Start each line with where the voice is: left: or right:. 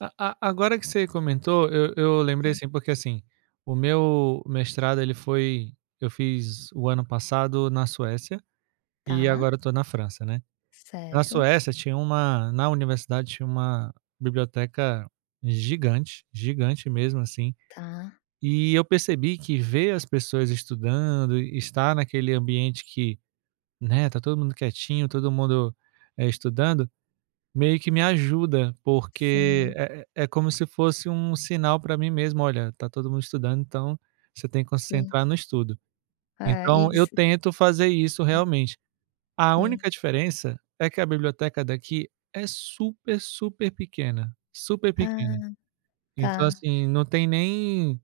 right: A a agora que você comentou, eu eu lembrei
left: É.
right: assim porque assim, o meu mestrado ele foi eu fiz o ano passado na Suécia, e
left: Tá.
right: agora eu tô na França, né. Na
left: Certo.
right: Suécia tinha uma na universidade, tinha uma biblioteca gigante, gigante mesmo, assim.
left: Tá.
right: E eu percebi que ver as pessoas estudando e estar naquele ambiente que, né, tá todo mundo quietinho, todo mundo, eh, estudando, meio que me ajuda, porque
left: Sim.
right: é é como se fosse um sinal pra mim mesmo: "Olha, tá todo mundo estudando, então você tem que
left: Sim.
right: concentrar no estudo".
left: É,
right: Então, eu
left: isso.
right: tento fazer isso realmente. A
left: Sim.
right: única diferença é que a biblioteca daqui é super, super pequena. Super pequena.
left: Ah,
right: Então
left: tá.
right: assim, não tem nem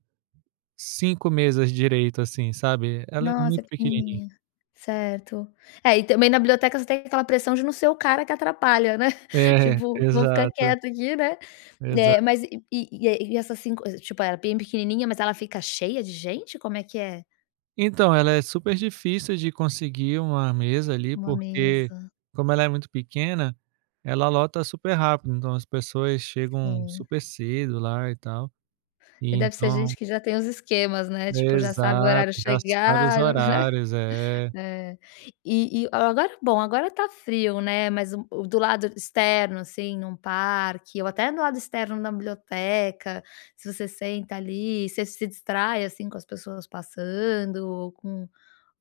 right: 5 mesas direito, assim, sabe. Ela é
left: Nossa, é
right: muito pequenininha.
left: pequenininha. Certo. É, e também na biblioteca você tem aquela pressão de não ser o cara que atrapalha, né?
right: É,
left: Tipo: "Vou ficar
right: exato.
left: quieto aqui, né".
right: Exato.
left: Eh, mas e e e essas 5 eh, tipo é bem pequenininha, mas ela fica cheia de gente, como é que é?
right: Então, ela é super difícil de conseguir uma mesa ali,
left: Uma
right: porque
left: mesa.
right: como ela é muito pequena, ela lota super rápido. Então as pessoas chegam
left: Sim.
right: super cedo lá e tal. E
left: E deve ser
right: então
left: gente que já tem os esquemas, né? Tipo, já sabe o
right: Exato.
left: horário
right: Traçaram os
left: chegar, já vai né.
right: horários, é.
left: É. E e o agora, bom, agora tá frio, né, mas o do lado externo, assim, num parque ou até do lado externo da biblioteca, se você senta ali, você se distrai, assim, com as pessoas passando ou com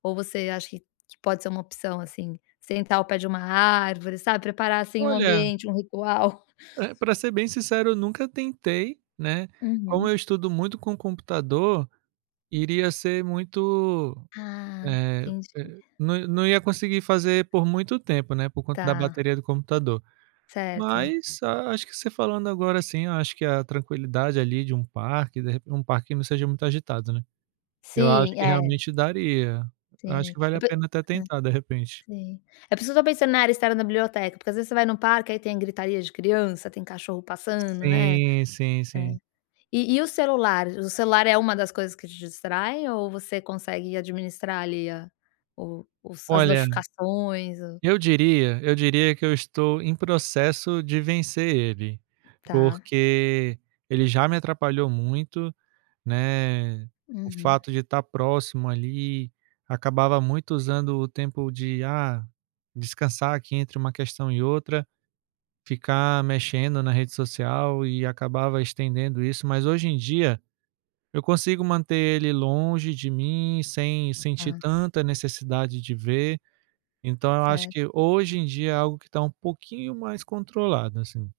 left: ou você acha que que pode ser uma opção, assim? Sentar ao pé de uma árvore, sabe. Preparar, assim, um
right: Olha
left: ambiente, um ritual.
right: Eh, pra ser bem sincero eu nunca tentei, né. Como
left: Uhum.
right: eu estudo muito com computador, iria ser muito,
left: Ah,
right: eh
left: entendi.
right: eh, não não ia conseguir fazer por muito tempo, né, por conta da
left: Tá.
right: bateria do computador.
left: Certo.
right: Mas, a acho que você falando agora assim, eu acho que a tranquilidade ali de um parque, de repe um parque não seja muito agitado, né. Eu acho
left: Sim,
right: que
left: é.
right: realmente daria. Eu acho
left: Sim,
right: que vale
left: eu
right: a
left: pe
right: pena até
left: hã,
right: tentar, de repente.
left: sim. É por isso que eu estou pensando na área externa da biblioteca, porque às vezes você vai no parque, aí tem gritaria de criança, tem cachorro passando, né.
right: Sim, sim,
left: É.
right: sim.
left: E e o celular, o celular é uma das coisas que te distrai, ou você consegue administrar ali a o os as
right: Olha,
left: notificações? O
right: eu diria eu diria que eu estou em processo de vencer ele,
left: Tá.
right: porque ele já me atrapalhou muito, né. O
left: Uhum.
right: fato de estar próximo ali, acabava muito usando o tempo de: "Ah, descansar aqui entre uma questão e outra", ficar mexendo na rede social e acabava estendendo isso. Mas hoje em dia, eu consigo manter ele longe de mim sem sentir
left: Tá.
right: tanta necessidade de ver. Então eu acho que
left: Certo.
right: hoje em dia é algo que está um pouquinho mais controlado, assim.